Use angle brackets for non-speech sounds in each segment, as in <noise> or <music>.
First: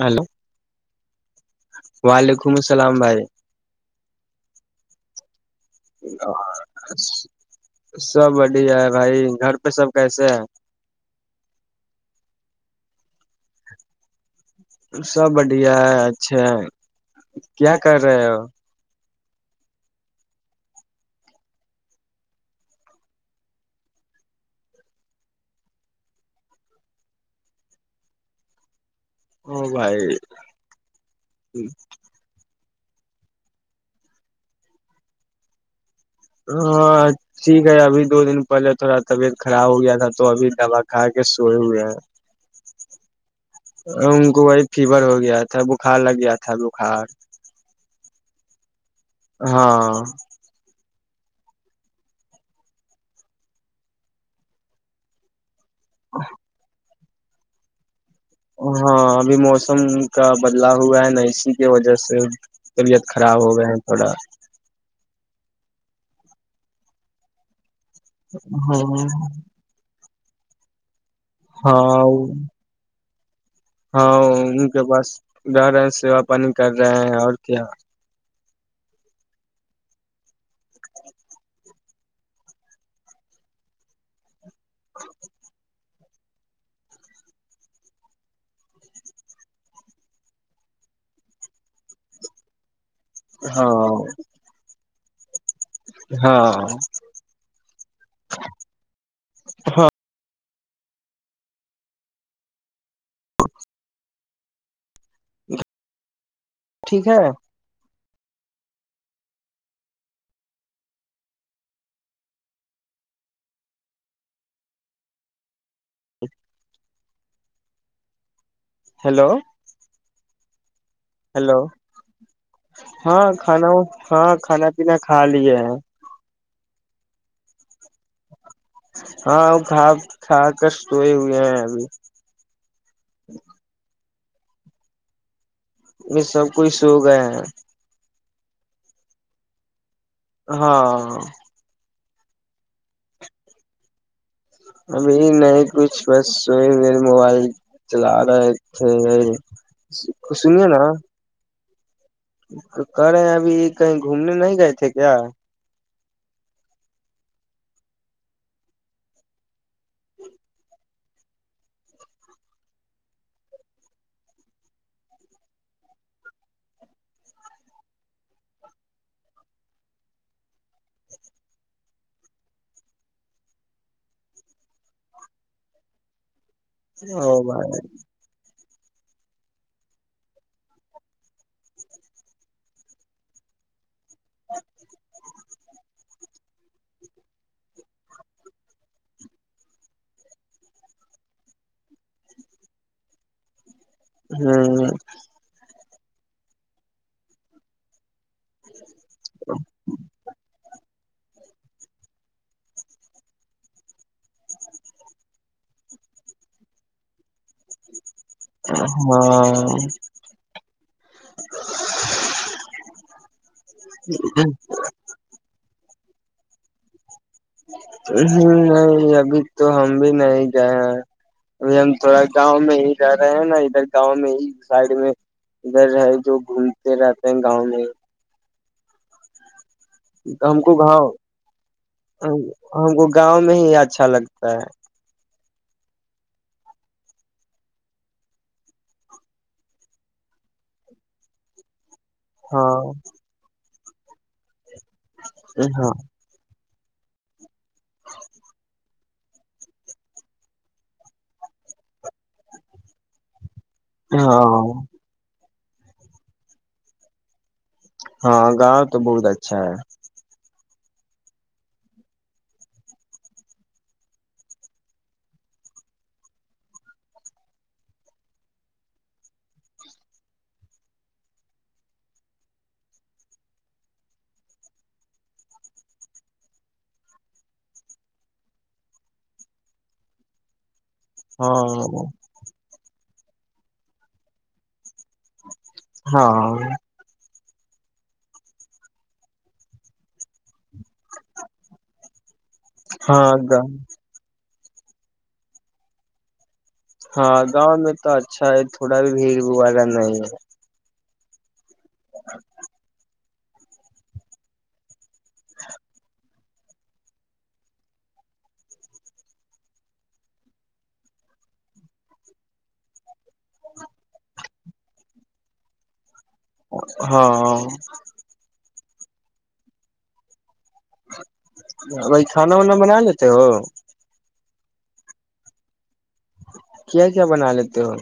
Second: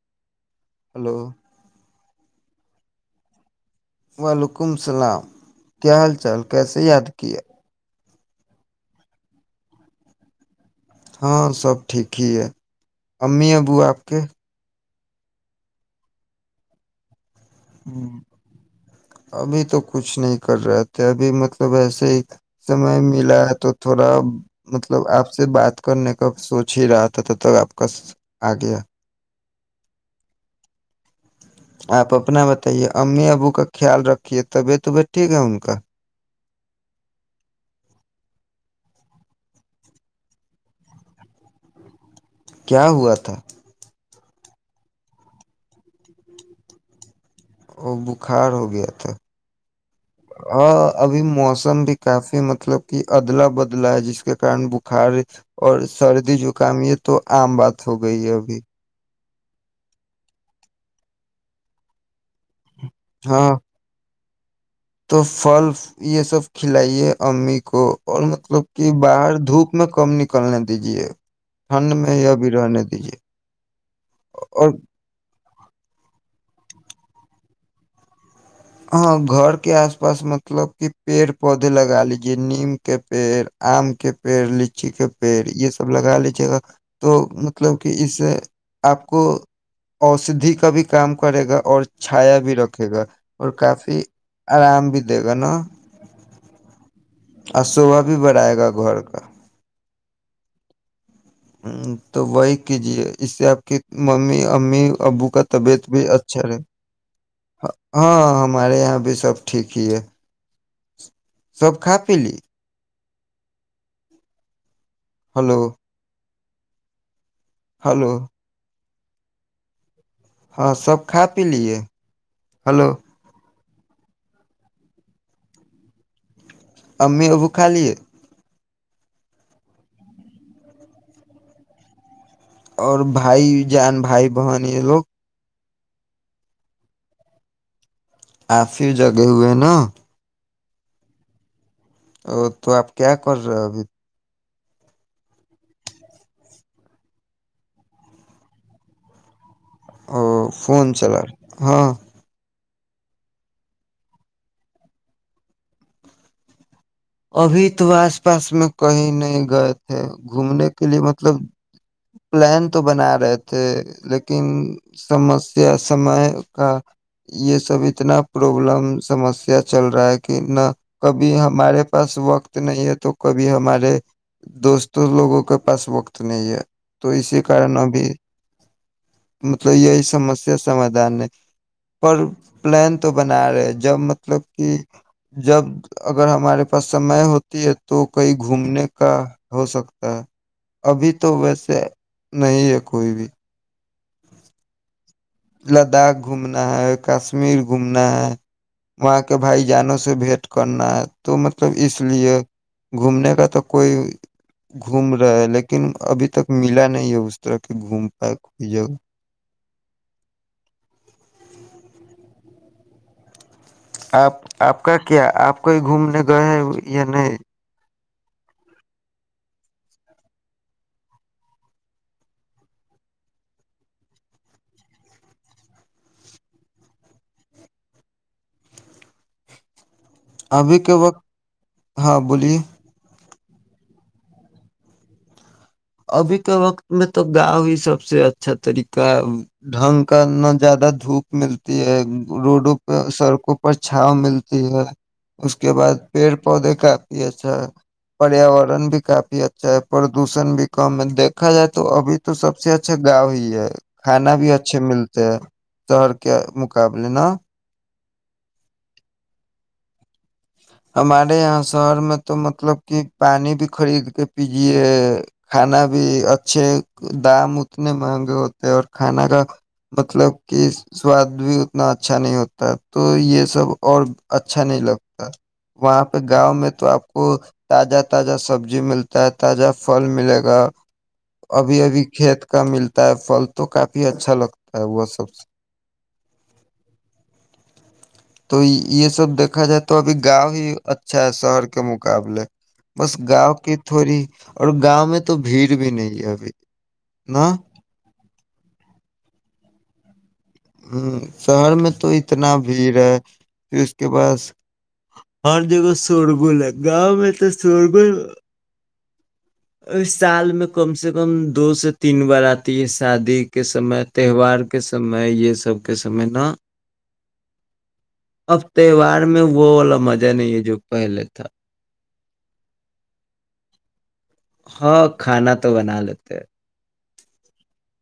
Hello hello ولیک م السلام بھائی وعلیکم السلام کیا حال چال کیسے یاد کیا؟ سب بڑھیا ہے بھائی گھر پہ سب کیسے ہے ہاں سب ٹھیک ہی ہے امی ابو آپ کے سب بڑھیا ہے اچھا ہے کیا کر رہے ہو ابھی تو کچھ نہیں کر رہے تھے ابھی مطلب ایسے ہی سمئے ملا تو تھوڑا مطلب آپ سے بات کرنے کا سوچ ہی رہا تھا تھا تک آپ کا آ گیا او بھائی آپ اپنا ب ت یہ امی ابو کا خیال رکھھیے تبعتبت ٹھیک ہے ہ کا ہاں ٹھیک ہے ابھی دو دن پہلے تھوڑا طبیعت خراب ہو گیا تھا تو ابھی دوا کھا کے سوئے ہوئے ہیں کیا ہوا تھا ان کو وہی فیور ہو گیا تھا بخار لگ گیا تھا بخار اور بخار ہو گیا تھا ہاں ہاں ابھی موسم بھی کافی مطلب کہ ادلا بدلا ہے جس کے کارن بخار اور سردی زکام تو عام بات ہو گئی ہے ابھی بھی موسم کا بدلاؤ ہوا ہے نشی کی وجہ سے طبیعت خراب ہو ہاں گئے ہیں تھوڑا تو پھل یہ سب کھلائیے امی کو اور مطلب کہ ہاں باہر دھوپ میں کم ن کرنے دیجیے ٹھنڈ میں ہاں یا بھی رہنے دیجے ہاں ان کے پاس گ رہ سیوا پانی کر رہے ہیں اور کیا ا گھر کے اس پاس مطلب کہ پیڑ پودے لگا لیجیے نیم کے پیر ام کے پیر چی کے پیڑ یہ س سب لگا لیجیے گا تو مطلب کہ اس سے آپ کو اسدھھی کا بھی کام کرے گا اور چھایا بھی رکھے گا اور ہاں کافی آرام بھی دھنا ہاں اور صوبا بھی بڑھائے گا گھر کا تو وہی کیجیے اس سے آپ کی ممی امی ابو کا طبیعت بھی ا اچ چرے ٹھیک ہے ہاں ہاں ہمارے یہاں بھی سب ٹھیک ہی ہے سب کا پلی ہلو ہلو ہیلو ہاں سب کا پی ہیلو لیے ہلو ہاں کھانا ہاں کھانا پینا کھا لیا ہے امی ابو کا لے ہاں ا کا کا ک توئی یہ ابھی اور بھائی جان بھائی بہانی لوگ میں سب کئی سو گیا ہے آفیو جگے ہوئے نا ہاں ا تو آپ کیا کر رہے ہو ابھی ابھی نہیں کچھ بس ہو ہی میرے موبائل چلا رہے تھے او سنیے نا فون چلا رہے ہاں تو کر رہے ہیں ابھی کہیں گھومنے نہیں گئے تھے کیا ابھی تو آس پاس میں کہیں نہیں گئے تھے گھومنے کے لیے مطلب پلان تو بنا رہے تھے لیکن سمسیا سمے کا یہ سب اتنا پربلم سمسیا چل رہا ہے کہ نہ کبھی ہمارے پاس وقت نہیں ہے تو کبھی ہمارے دوستوں لوگوں کے پاس وقت نہیں ہے تو او اسی کارن بھائی ابھی مطلب یہی سمسیا سمادھان ہے پر پلان تو بنا رہے جب مطلب کہ جب اگر ہمارے پ سمے ہوتی ہے تو کہیں گھومنے کا ہو سکتا ہے ابھی تو ویسے نہیں ہے کوئی بھی ہوں لداخ گھومنا ہے کشمیر گھومنا ہے وہاں کے بھائی جانوں سے بھیٹ کرنا تو مطلب اس لیے گھومنے کا تو کوئی گھوم رہا ہے لیکن ابھی تک ملا نہیں ہے اس طرح کی گھوم پائے کوئی جگہ ہاں <inaudible> آپ آپ کا کیا آپ کوئی گھومنے گئے یا نہیں نہیں ابھی تو ہم بھی نہیں گئے ہیں ابھی ہم تھوڑا گاؤں میں ہی رہ رہے ہیں نا ادھر گاؤں میں ہی سائڈ میں ادھر ہے جو گھومتے رہتے ہیں گاؤں میں ہم کو ابھی کے گاؤ وقت ہاں بولیے ہم کو گاؤں میں ہی اچھا لگتا ہے ابھی کے وقت میں تو گاؤ ہی سب سے اچھا طریقہ ہے ڈھنگ کا نہ زیادہ دھوپ ملتی ہے روڈوں ہاں پہ سڑکوں پر پر چھؤں ملتی ہے اس کے ہاں بعد پیڑ پودے کاپی اچھا پریاورن بھی کافی اچھا ہے پردوشن بھی کم دیکھا جائے تو ابھی تو سب سے اچھا گاؤں ہی ہے کھانا بھی ہاں اچھے ملتے ہیں سہر کے مقابلے نہا ہاں گاؤں تو بہت اچھا ہے ہمارے یہاں شہر میں تو مطلب کہ پانی بھی خرید کے پیجے کھانا بھی اچھے دام اتنے مہنگے ہوتے ہیں اور کھانا کا مطلب کہ سواد بھی اتنا اچھا نہیں ہوتا تو یہ سب اور اچھا نہیں لگتا وہاں پہ گاؤں میں تو آپ کو تازہ تازہ سبزی ملتا ہے تازہ پھل ملے گا ہاں ابھی ابھی کھیت کا ملتا فل تو کافی اچھا لگتا ہے ا وہ سب ہاں تو یہ سب دیکھا جائے تو ابھی گاؤں ہی اچھا ہے شہر کے مقابلے بس گاؤں ہاں کی تھوڑی اور گاؤں میں تو بھیڑ بھی نہیں ہے ابھی ہاں نا گاؤں میں تو اچھا ہے تھوڑا بھی بھیڑ با رہا نہیں ہ شہر میں تو اتنا بھیڑ ہے پھر اس کے پاس اور دگ سورگل ہے گاؤں میں تو سورگل اس سال میں کم سے کم دو سے تین بار آتی ہے شادی کے سمے تہوار کے سمے یہ سب کے س ہاں اب تہوار میں وہ والا مزہ نہیں ہے جو پہلے تھا بی کھانا وانا بنا لیتے ہو ہاں کھانا تو بنا لیتے ہیں کیا کیا بنا لیتے ہو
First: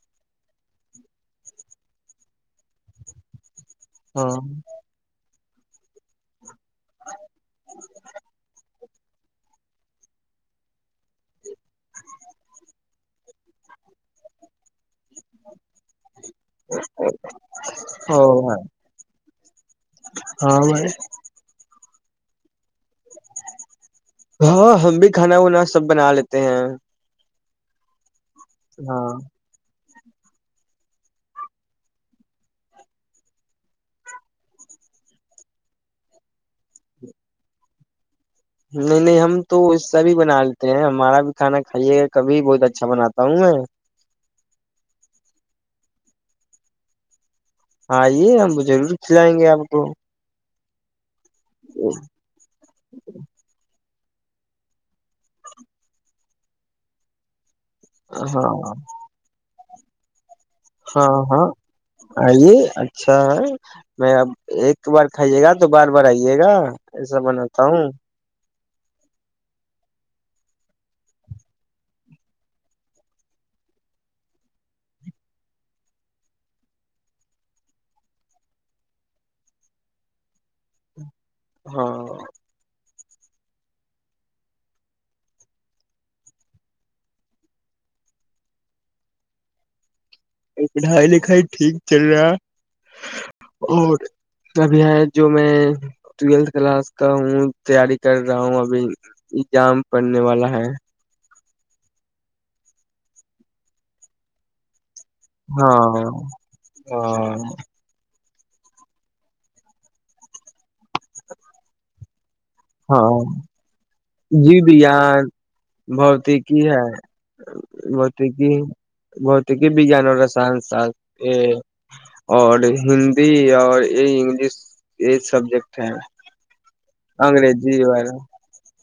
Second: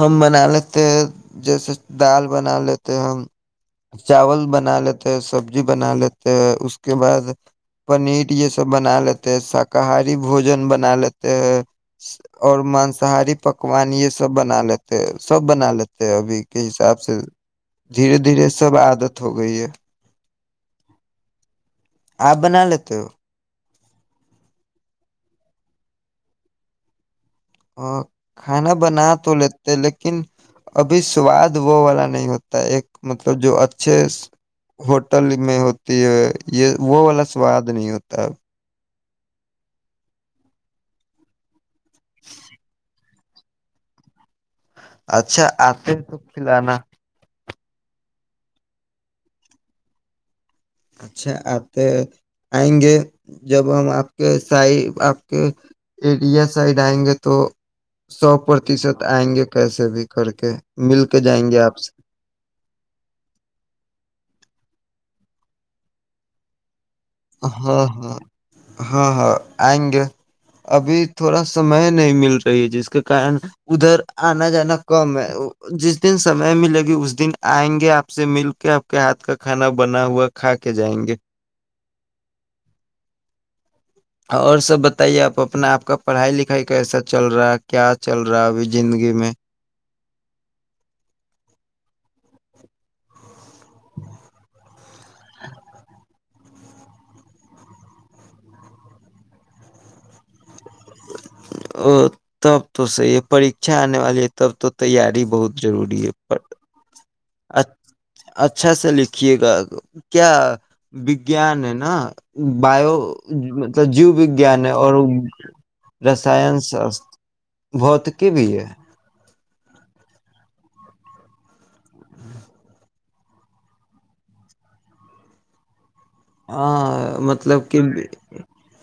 ہم بنا لیتے ہیں جیسے دال بنا لیتے ہیں ہم ہاں چاول بنا لیتے ہیں سب ج بنا لیے اس اس کے بعد پنیر یہ سب بنا لیتے ہیں شاکاہاری بوجن بنا لیتے ہیں اور مانساہاری پکوان یہ سب سب بنا لیتے سب بنا لیتے ابھی کے حساب سے دھیرے او دھیرے سب آ ج ہو گئی ہے ہاں بائی آپ بنا لیتے ہو ہاں ہم بھی کھانا وانا سب بنا لیتے ہیں اور کھانا بنا ہاں تو لیتے لیکن لیکن ابھی سواد وہ والا نہیں ہوتا ایک مطلب جو اچھے ہوٹل میں ہوتی ہے یہ وہ والا سواد نہیں ہوتا ہے نہیں نہیں ہم تو اس سب بھی بنا لیتے ہیں ہمارا بھی کھانا کائیے کہ کبھی بہت اچھا باتا کہؤ میں اچھا آتے تو کلانا آئیے ہم ضرور کھلائیں گے آپ کو اچھا آتے آئیں گے جب ہم آپ سائڈ آپ کے ایریا سائڈ آئیں گے تو سو ہاں پرتیشت آئیں گے پیسے بھی کر کے مل ہاں کے ہاں جائیں گے آپ سے آئیے اچھا ہے میں اب ایک بار کھائیے گا تو بار بار آئیے گا ایسا ہاں بناتا ہوں ہاں ہاں ہاں آئیں گے ابھی تھوڑا سمئے نہیں مل رہی جس کے کن ادھر آنا جانا کم ہے جس دن سمئے ملے گی اس دن آئیں گے آپ سے مل کے آپ کے ہاتھ کا کھانا بنا ہوا کھا کے جائیں گے ہاں اور سب بتائیے آپ اپنا آپ کا پڑھائی لکھائی کیسا چل رہا ہے کیا چل رہا ہے ابھی زندگی میں پڑھائی لکھائی ٹھیک چل رہا اور ابھی جو میں ٹویلھ کلاس کا ہوں تیاری کر رہا ہوں ابھی ایگزام پڑنے والا ہے ا تب تو صحی ہے پھا آنے والی ہے تب تو تیاری بہت ضروری ہے پر اچ اچھا س لکھیے گا کیا وگان ہے نا بایو مطلب جیو وجان ہے اور بوتیکی رسائن ہے شاستر بھتکی بھی بوتیکی ہے ب ک بھی جان سن س یہ اور ہند بھی اور یہ انگلش یہ سبجیکٹ ہے ہاں مطلب کہ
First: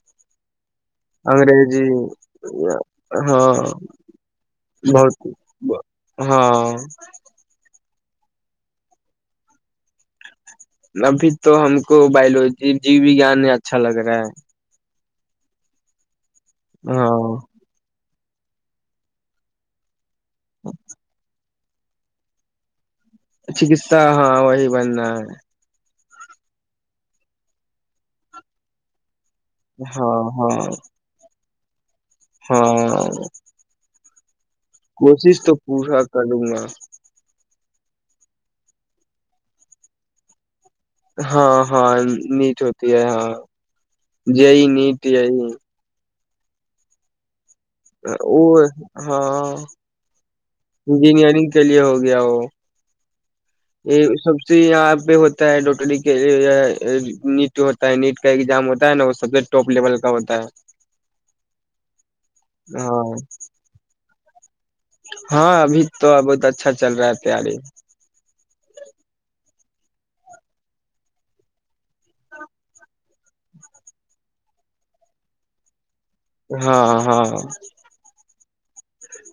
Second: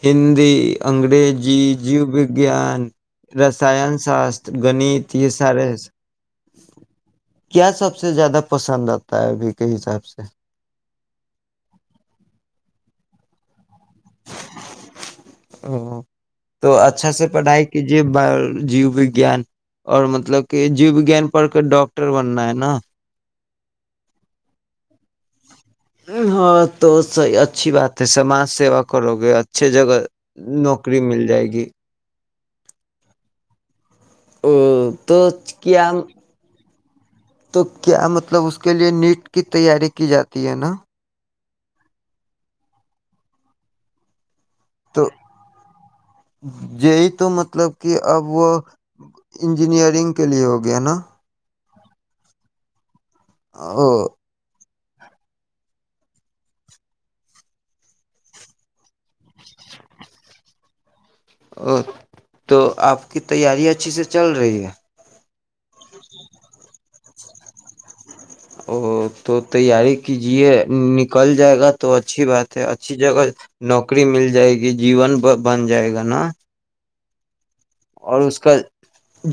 ہندی انگریجی جیو وجیان ہاں رسان شاستر گنیت بہت یہ سارے ہاں کیا سب سب سے زیادہ پسند آتا ہے ابھی کے حساب سے ابھی تو ہم کو بایولوجی جی و جان اچھا لگ رہا ہے ا <unintelligible> تو ہے اچھا سے ہاں پڑھائی کیجیے بای جیو وگیان اور ملب مطلب کہ جیو و جیان پڑ کے ڈاکٹر بننا ہے نا چکسا ہاں وہی بننا ہے ہاں تو سحیح اچھی بات ہے سماج سیوا کرو گے اچھے جگہ ہاں ہاں نوکری مل جائے گی ہاں او، کوشش تو پورا کروں گا تو کیا مطلب اس کے لیے نیٹ کی تیاری کی جاتی ہے نا ہاں ہاں نیچ ہوتی ہے ہاں یہی نیٹ یہی جی تو م مطلب کہ اب وہ انجینئرنگ کے لیے ہوگا انجینئرنگ کے لیے ہو گیا وہ او یہ سب سے ار پہ ہوتا ہے ڈوٹری کے نیٹ ہوتا ہے نیٹ کا ایگزام ہوتا ہے نا وہ سب سے ٹاپ لیول کا ہوتا ہے او تو آپ ہاں کی تیاری اچھی سے چل رہی ہے ہاں ابھی تو بہت اچھا چل رہا ہے تیاری او تو تیاری کیجیے نکل جائے گا تو اچھی بات ہے اچھی جگہ نوکری مل جائے گی جیون بن جائے گا نا ہاں ہاں اور اس کا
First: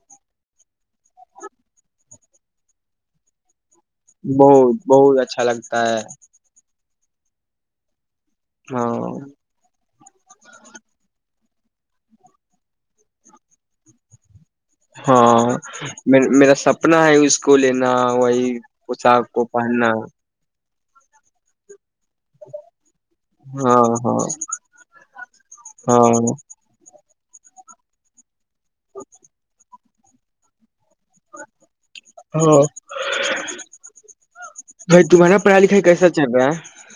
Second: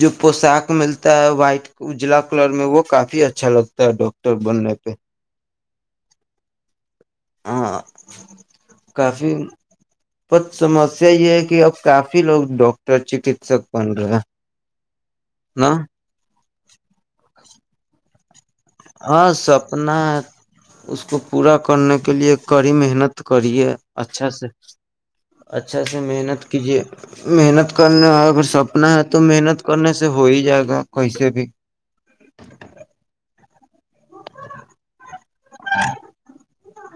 جو پوشاک ملتا ہے وائٹ اجلا کلر میں وہ کافی اچھا لگتا ہے ڈاکٹر بہت بننے پہ بہت اچھا لگتا کہ ہاں ہاں کافی پت سمسیا یہ ہے کہ اب کافی لوگ ڈاکٹر چکیسک بن رہے ہیں ہاں نا میرا سپنا ہے اس کا اسکولینا وہی ہاں پوشاک کو پہننا سپنا اس کو پورا کرنے کے لئے کڑی محنت کرے ہاں ہاں اچھا سے اچھا سے ہاں محنت کیجیے محنت کرنے ا سب اپنا ہے تو محنت کرنے سے ہو ہی جائے گا کس بھی ہاں بھائی تمہارا پڑھائی لکھائی کیسا چل رہا ہے <unintelligible>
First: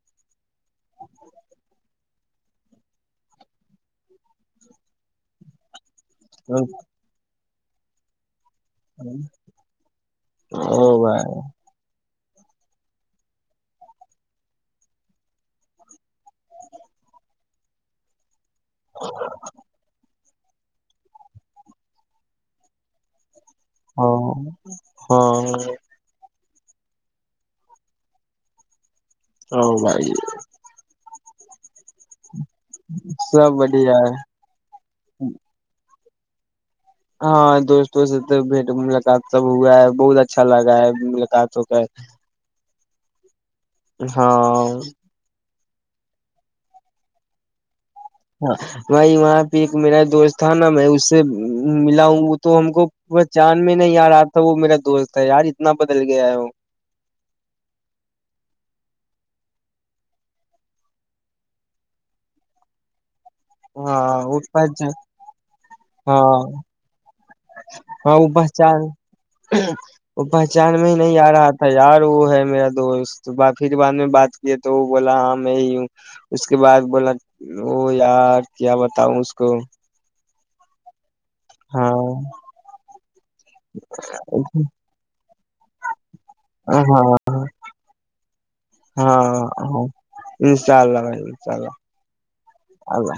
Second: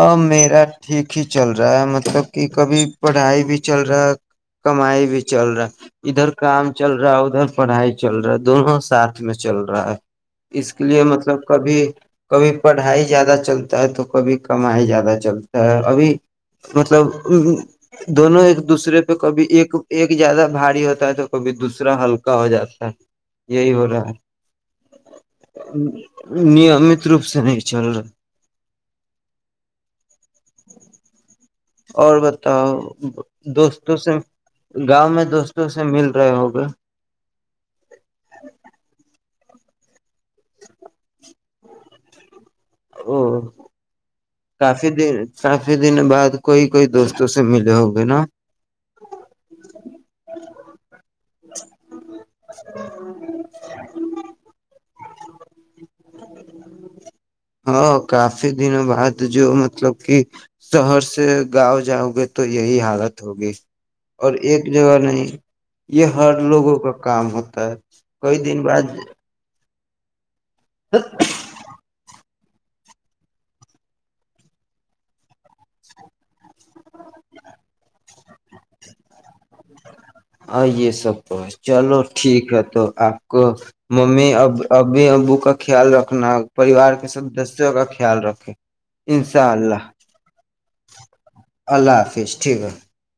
ا میرا ٹھیک ہی چل رہا ہے مطلب کہ کبھی پڑھائی بھی چل رہا ہے کمائی بھی چل رہا ادھر کام چل رہا ہے ادھر پڑھائی چل رہا دونوں ساتھ میں چل رہا ہے اس کے او لیے بھائی مطلب کبھی کبھی پڑھائی زیادہ چلتا ہے تو کبھی کمائی زیادہ چلتا ہے ابھی مطلب دونوں ایک دوسرے پہ کبھی ایک ایک زیادہ بھاری ہوتا ہے تو کبھی دوسرا ہلکا ہو جاتا ہے یہی ہو رہا ہے ہاں ہاں نیمت روپ سے نہیں چل رہا ہو بھائی اور ب تو سب بڑھیا دوستوں ہے سے گاؤں میں دوستوں سے مل ہوگ ہاں دوست و بیٹ ملاقات سب ہوا ہے بہت اچھا لگا ہے ملاقات ہو کر ہ ہاں کافی دن بعد کوئی کوئی دوستوں سے ملے ہو گے نا ہاں بائی وہاں پہ ایک میرا دوست تھانا میں اس سے ملا ہوں وہ تو ہم کو پہچان میں نہیں آ رہا تھا وہ میرا دوست یار اتنا بدل گیا ہے وہ ہاں کافی دنوں بعد جو مطلب کہ شہر سے گاؤں جاؤ گے تو یہی حالت ہوگی ہاں اور وہ ایک پہچان جگہ نہیں یہ ہاں ہر لوگوں کا کام ہوتا کئی دن بعد ہ وہ پہچان میں ہی نہیں آ رہا تھا یار وہ ہے میرا دوست پھر بعد میں بات کی تو وہ بولا ہاں میں ہی ہوں اس کے بعد بولا وہ یار کیا بتاؤ اس کو ہ یہ سب ہاں چلو ٹھیک ہے تو آپ ممی اب ابھی ابو کا خیال رکھنا پریوار ہاں کے سدسوں کا خیال ل رکھے ہاں انشاء ہاں اللہ یہ چء اللہ بھائی چء اللہ حافظ ٹھیک ہے اوا